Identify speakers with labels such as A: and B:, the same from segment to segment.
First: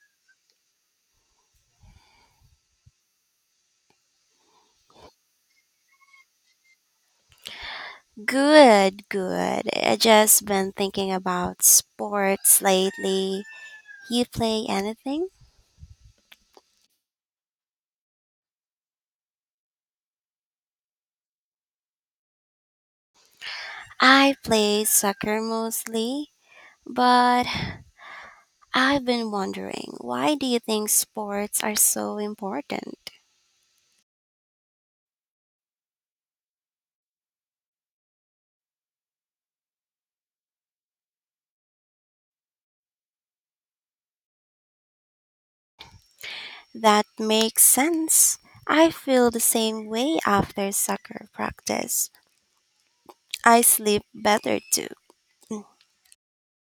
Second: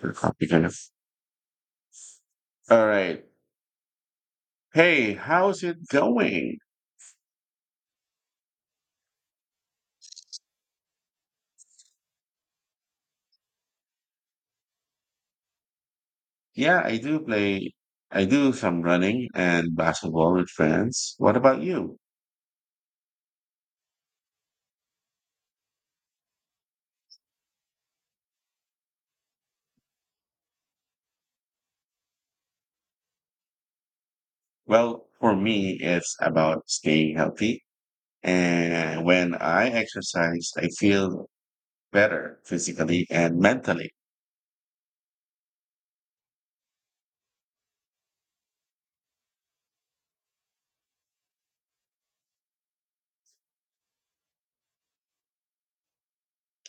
A: Your Copy kind of. All right. Hey, how's it going?
B: Good, good. I just been thinking about sports lately. You play anything?
A: Yeah, I do play. I do some running and basketball with friends. What about you?
B: I play soccer mostly, but I've been wondering, why do you think sports are so important?
A: Well, for me, it's about staying healthy. And when I exercise, I feel better physically and mentally.
B: That makes sense. I feel the same way after soccer practice. I sleep better too.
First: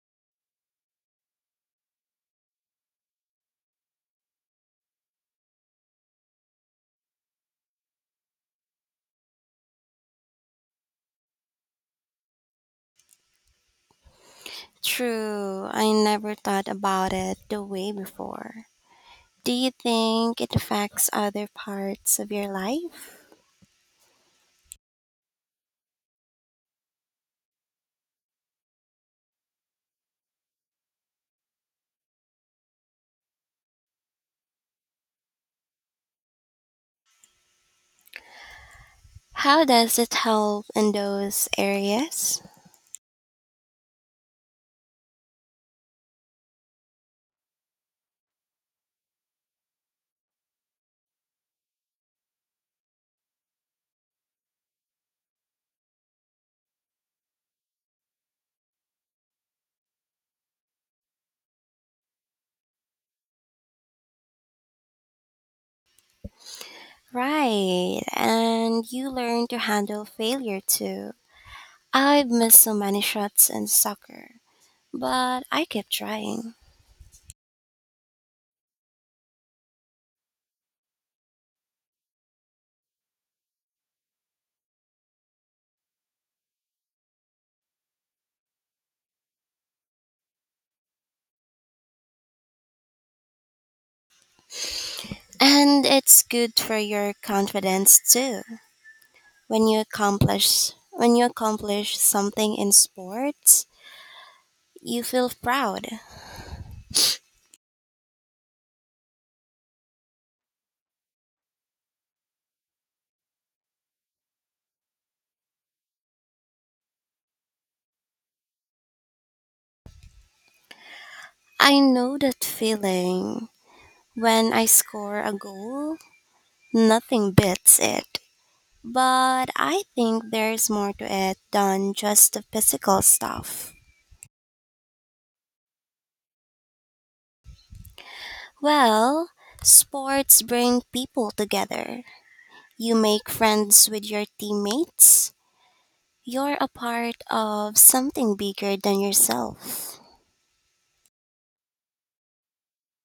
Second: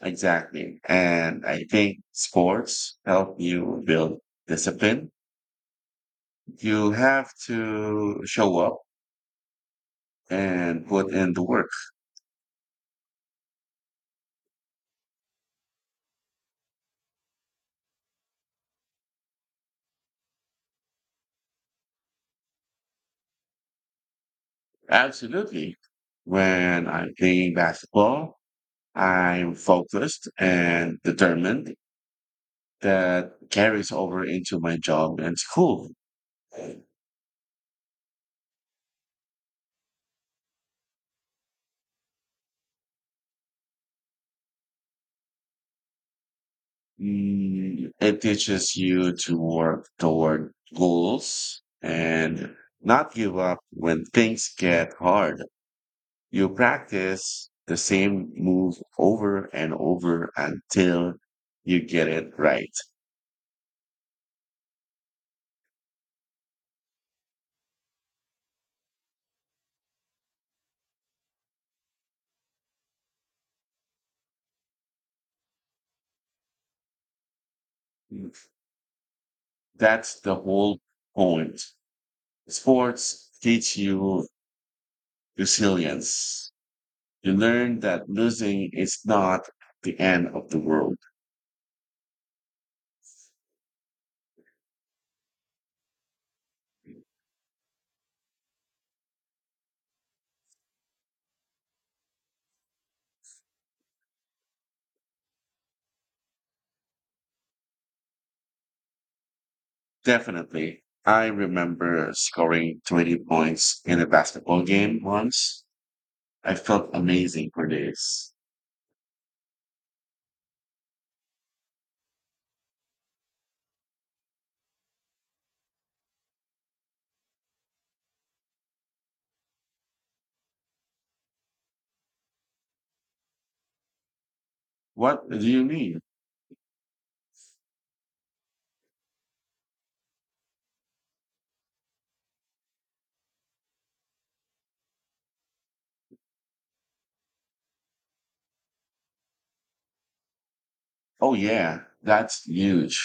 A: Exactly. And I think sports help you build discipline. You have to show up and put in the work.
B: True, I never thought about it the way before. Do you think it affects other parts of your life?
A: Absolutely. When I'm playing basketball, I'm focused and determined that carries over into my job and school.
B: How does it help in those areas?
A: It teaches you to work toward goals and not give up when things get hard. You practice the same move over and over until you get it right.
B: Right, and you learn to handle failure too. I've missed so many shots in soccer, but I kept trying.
A: That's the whole point. Sports teach you resilience. You learn that losing is not the end of the world.
B: And it's good for your confidence too. When you accomplish something in sports, you feel proud.
A: Definitely. I remember scoring 20 points in a basketball game once. I felt amazing for days.
B: I know that feeling. When I score a goal, nothing beats it. But I think there's more to it than just the physical stuff.
A: What do you mean?
B: Well, sports bring people together. You make friends with your teammates. You're a part of something bigger than yourself.
A: Oh, yeah, that's huge.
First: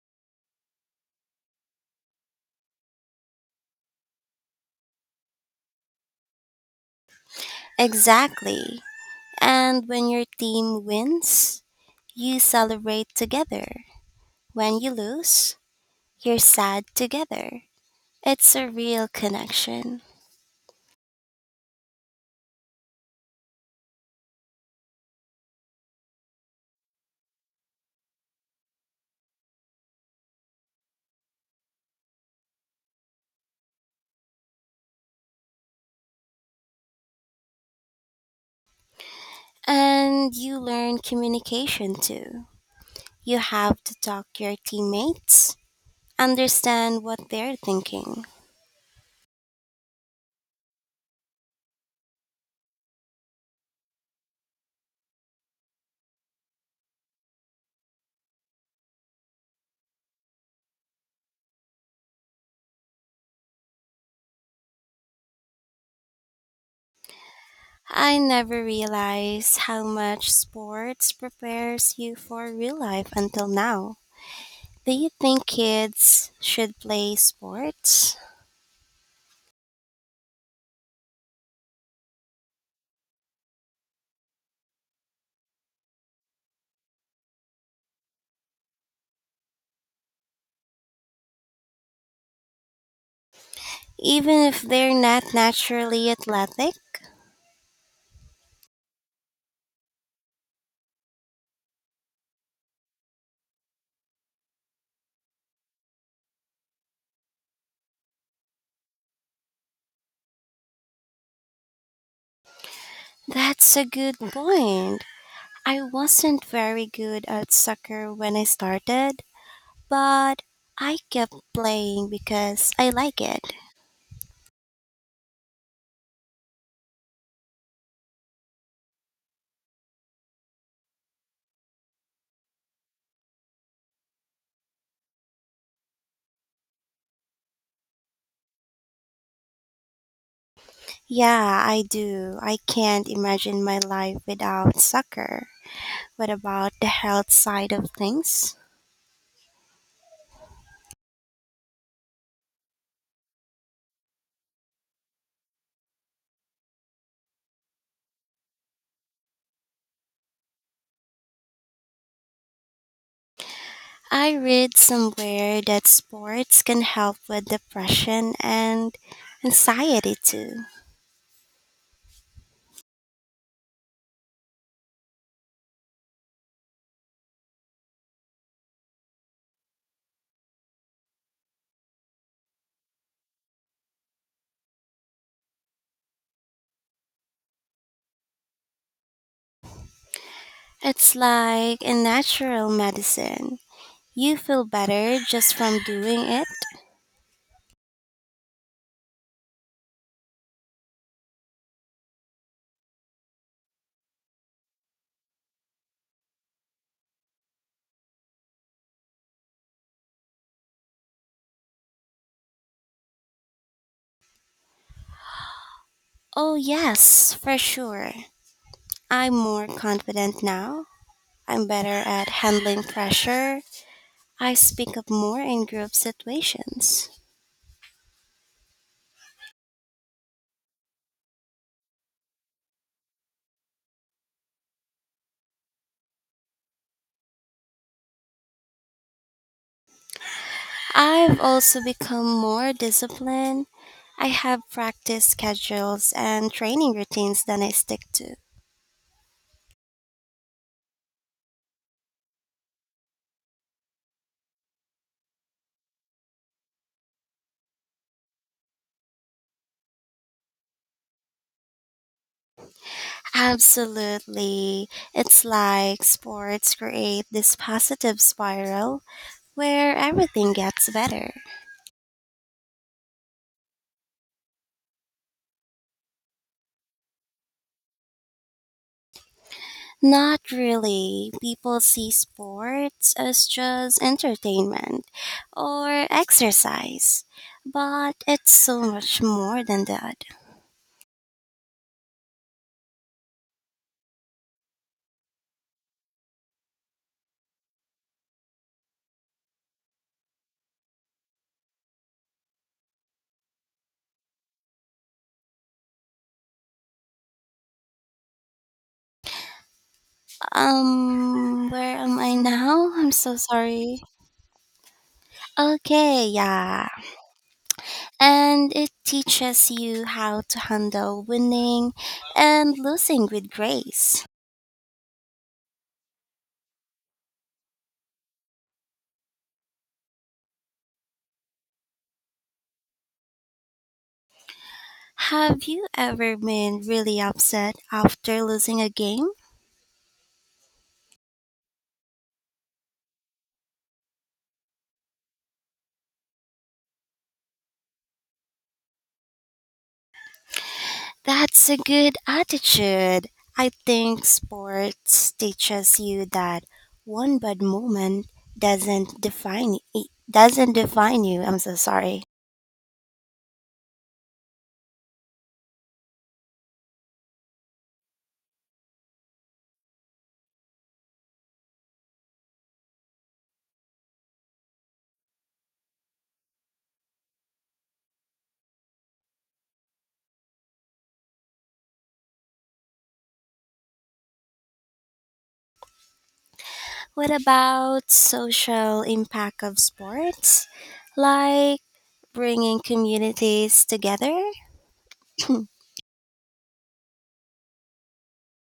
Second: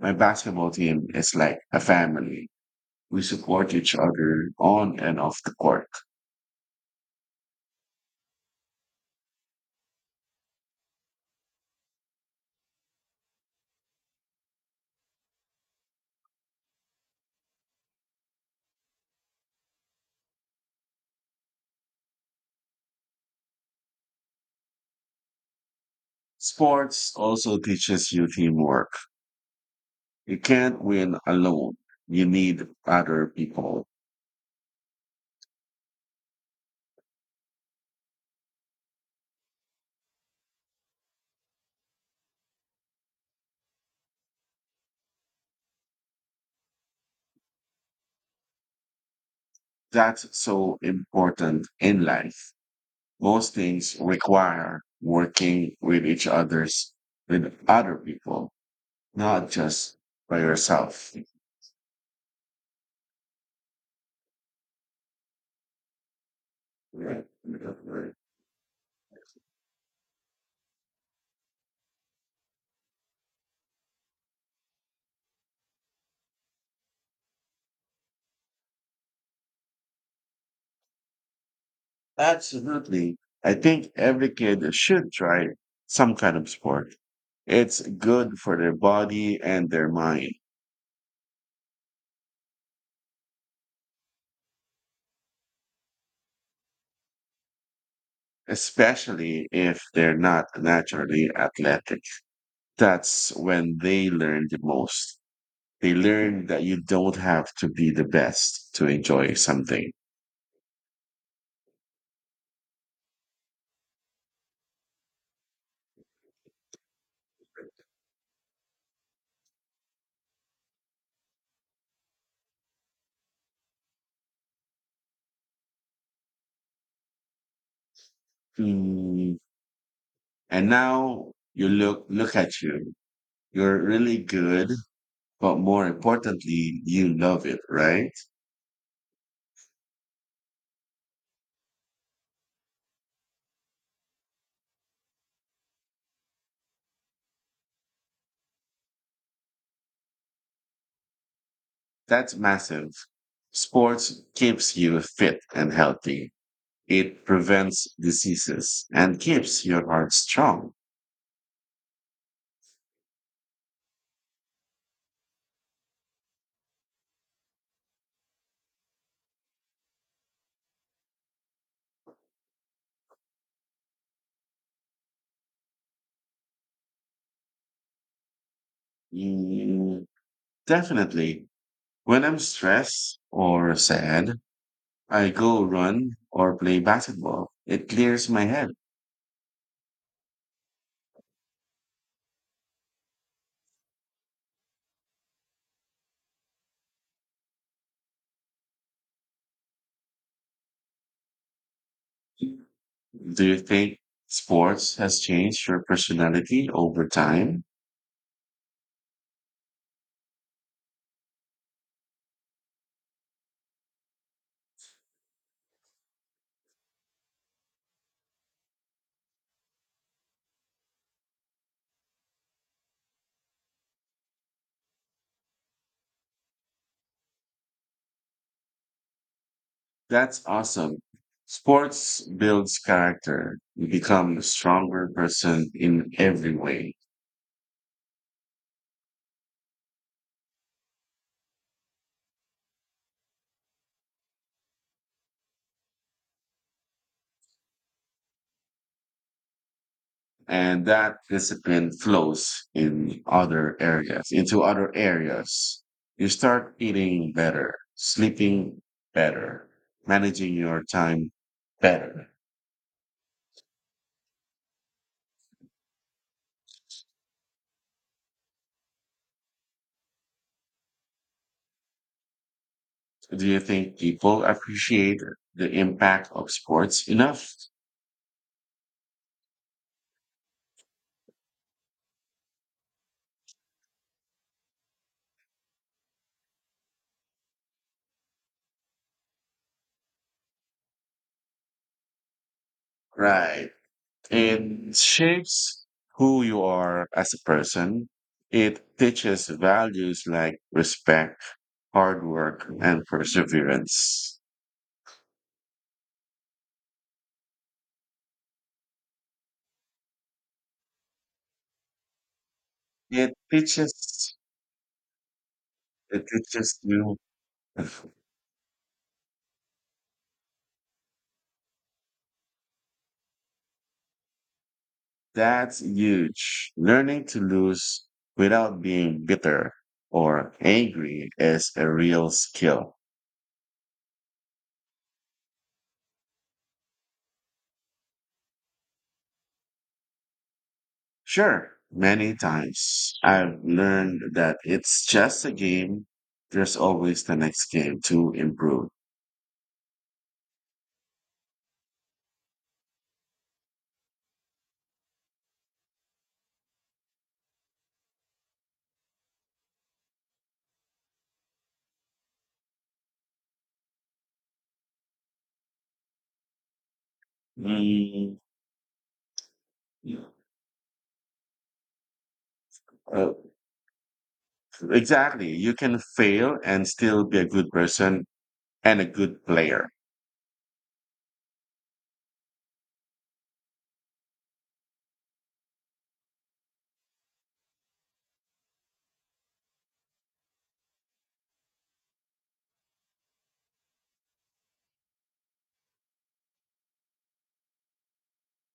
A: My basketball team is like a family. We support each other on and off the court.
B: Exactly. And when your team wins, you celebrate together. When you lose, you're sad together. It's a real connection.
A: Sports also teaches you teamwork. You can't win alone. You need other people.
B: And you learn communication too. You have to talk to your teammates, understand what they're thinking.
A: That's so important in life. Most things require working with each others, with other people, not just by yourself.
B: I never realized how much sports prepares you for real life until now. Do you think kids should play sports?
A: Absolutely. I think every kid should try some kind of sport. It's good for their body and their mind,
B: Even if they're not naturally athletic?
A: especially if they're not naturally athletic. That's when they learn the most. They learn that you don't have to be the best to enjoy something.
B: That's a good point. I wasn't very good at soccer when I started, but I kept playing because I like it.
A: Mm. And now you look at you. You're really good, but more importantly, you love it, right?
B: Yeah, I do. I can't imagine my life without soccer. What about the health side of things?
A: That's massive. Sports keeps you fit and healthy. It prevents diseases and keeps your heart strong.
B: I read somewhere that sports can help with depression and anxiety too.
A: Mm, definitely. When I'm stressed or sad, I go run or play basketball. It clears my head.
B: It's like a natural medicine. You feel better just from doing it?
A: Do you think sports has changed your personality over time?
B: Oh, yes, for sure. I'm more confident now. I'm better at handling pressure. I speak up more in group situations.
A: That's awesome. Sports builds character. You become a stronger person in every way.
B: I've also become more disciplined. I have practice schedules and training routines that I stick to.
A: And that discipline flows in other areas, into other areas. You start eating better, sleeping better, managing your time better.
B: Absolutely. It's like sports create this positive spiral where everything gets better.
A: Do you think people appreciate the impact of sports enough?
B: Not really. People see sports as just entertainment or exercise, but it's so much more than that.
A: Right. It shapes who you are as a person. It teaches values like respect, hard work and perseverance.
B: Where am I now? I'm so
A: it
B: sorry.
A: teaches It
B: Okay,
A: teaches
B: yeah.
A: you
B: And it teaches you how to handle winning and losing with grace.
A: that's huge. Learning to lose without being bitter or angry is a real skill.
B: Have you ever been really upset after losing a game?
A: Sure, many times I've learned that it's just a game. There's always the next game to improve.
B: That's a good attitude. I think sports teaches you that one bad moment doesn't define you. I'm so sorry.
A: Mm, uh, exactly. You can fail and still be a good person and a good player.
B: What about social impact of sports? Like bringing communities together?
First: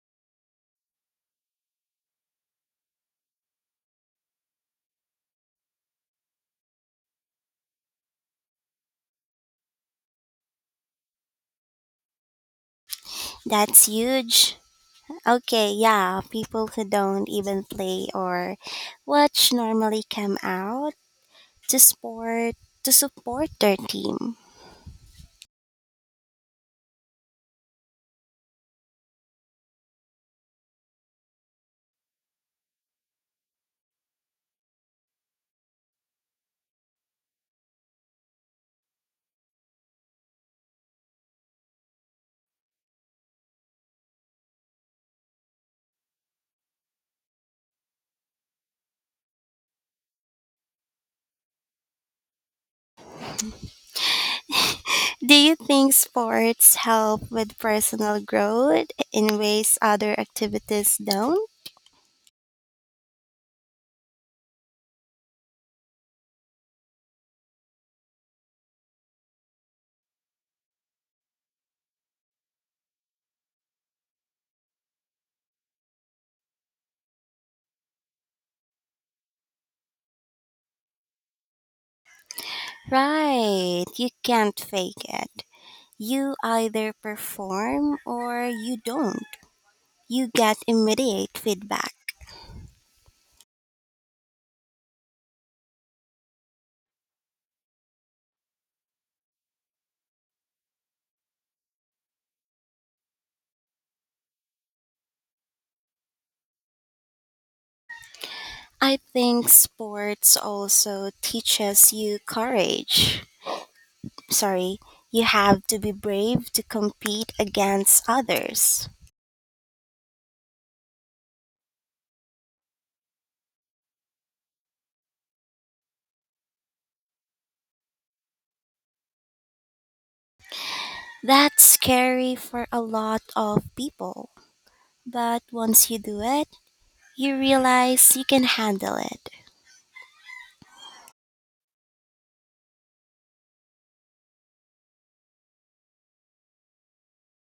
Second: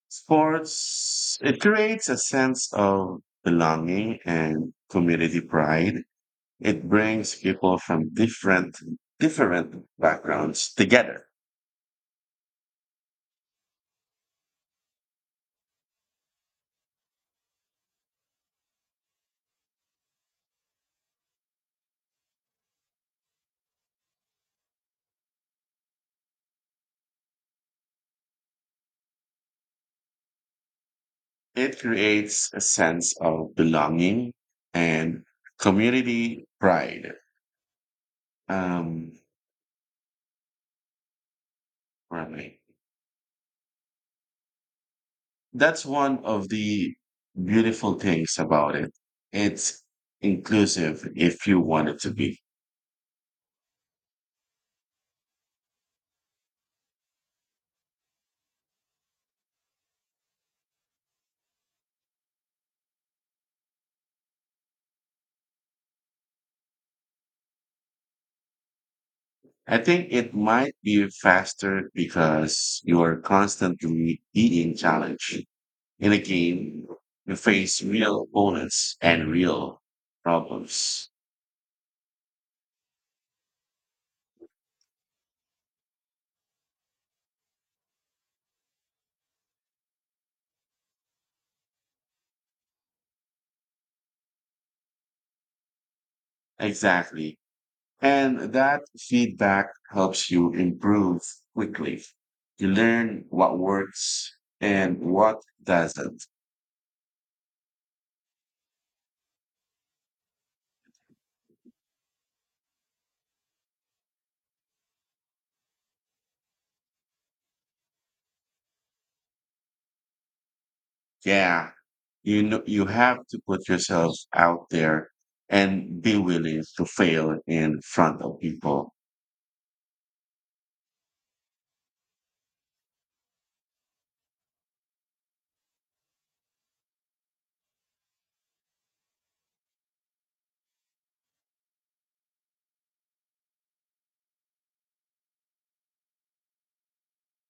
A: Sports, it creates a sense of belonging and community pride. It brings people from different backgrounds together.
B: That's huge. Okay, yeah, people who don't even play or watch normally come out to sport to support their team.
A: It creates a sense of belonging and community pride. Um, right. That's one of the beautiful things about it. It's inclusive if you want it to be.
B: Do you think sports help with personal growth in ways other activities don't?
A: I think it might be faster because you're constantly being challenged. In a game, you face real opponents and real problems.
B: Right, you can't fake it. You either perform or you don't. You get immediate feedback.
A: Exactly. And that feedback helps you improve quickly. You learn what works and what doesn't.
B: I think sports also teaches you courage. Sorry, you have to be brave to compete against others.
A: Yeah. You know, you have to put yourself out there and be willing to fail in front of people.
B: That's scary for a lot of people, but once you do it, you realize you can handle it.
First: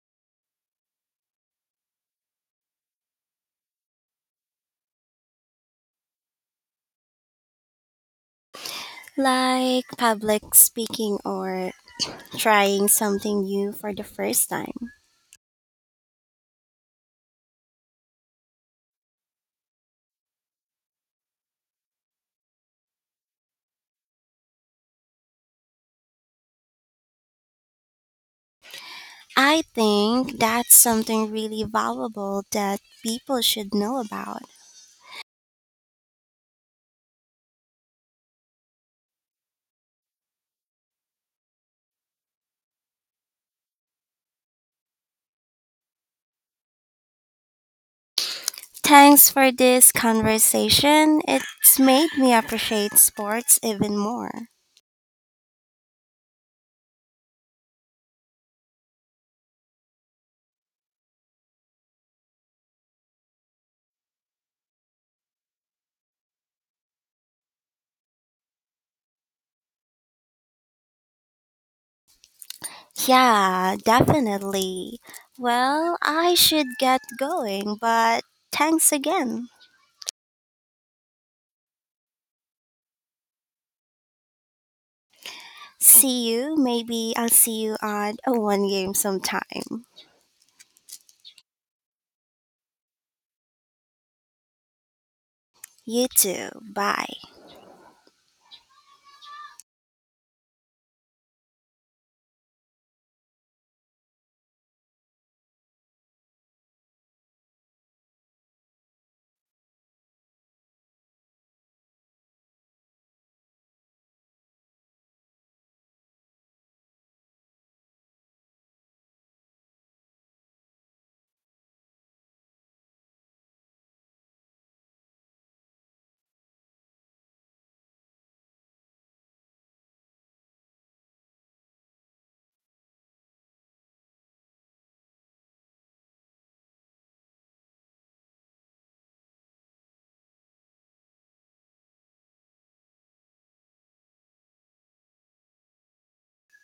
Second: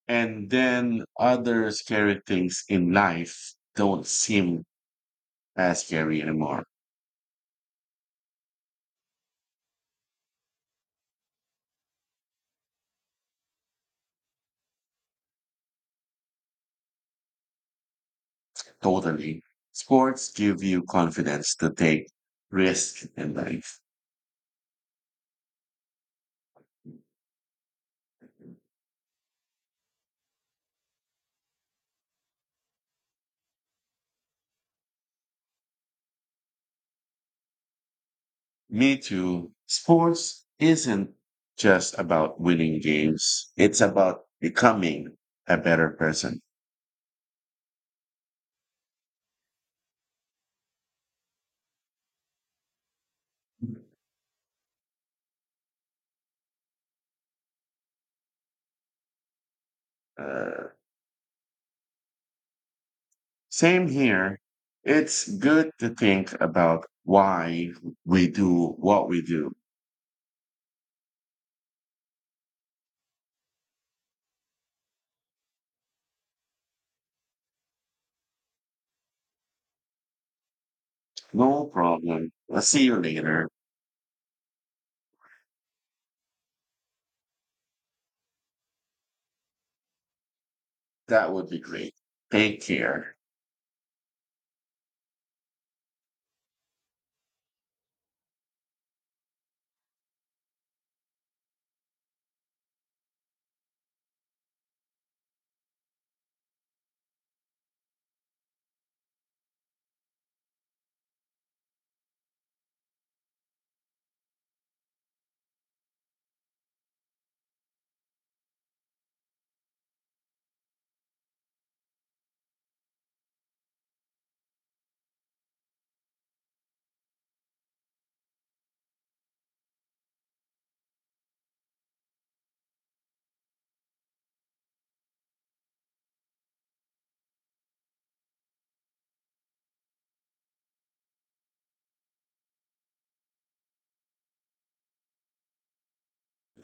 A: And then other scary things in life don't seem as scary anymore.
B: Like public speaking or trying something new for the first time.
A: Totally. Sports give you confidence to take risk in life.
B: I think that's something really valuable that people should know about.
A: Me too. Sports isn't just about winning games. It's about becoming a better person.
B: Thanks for this conversation. It's made me appreciate sports even more.
A: Uh, Same here. It's good to think about why we do what we do.
B: Yeah, definitely. Well, I should get going, but thanks again.
A: No problem. I'll see you later.
B: See you. Maybe I'll see you on a one game sometime.
A: That would be great. Thank you.
B: You too. Bye.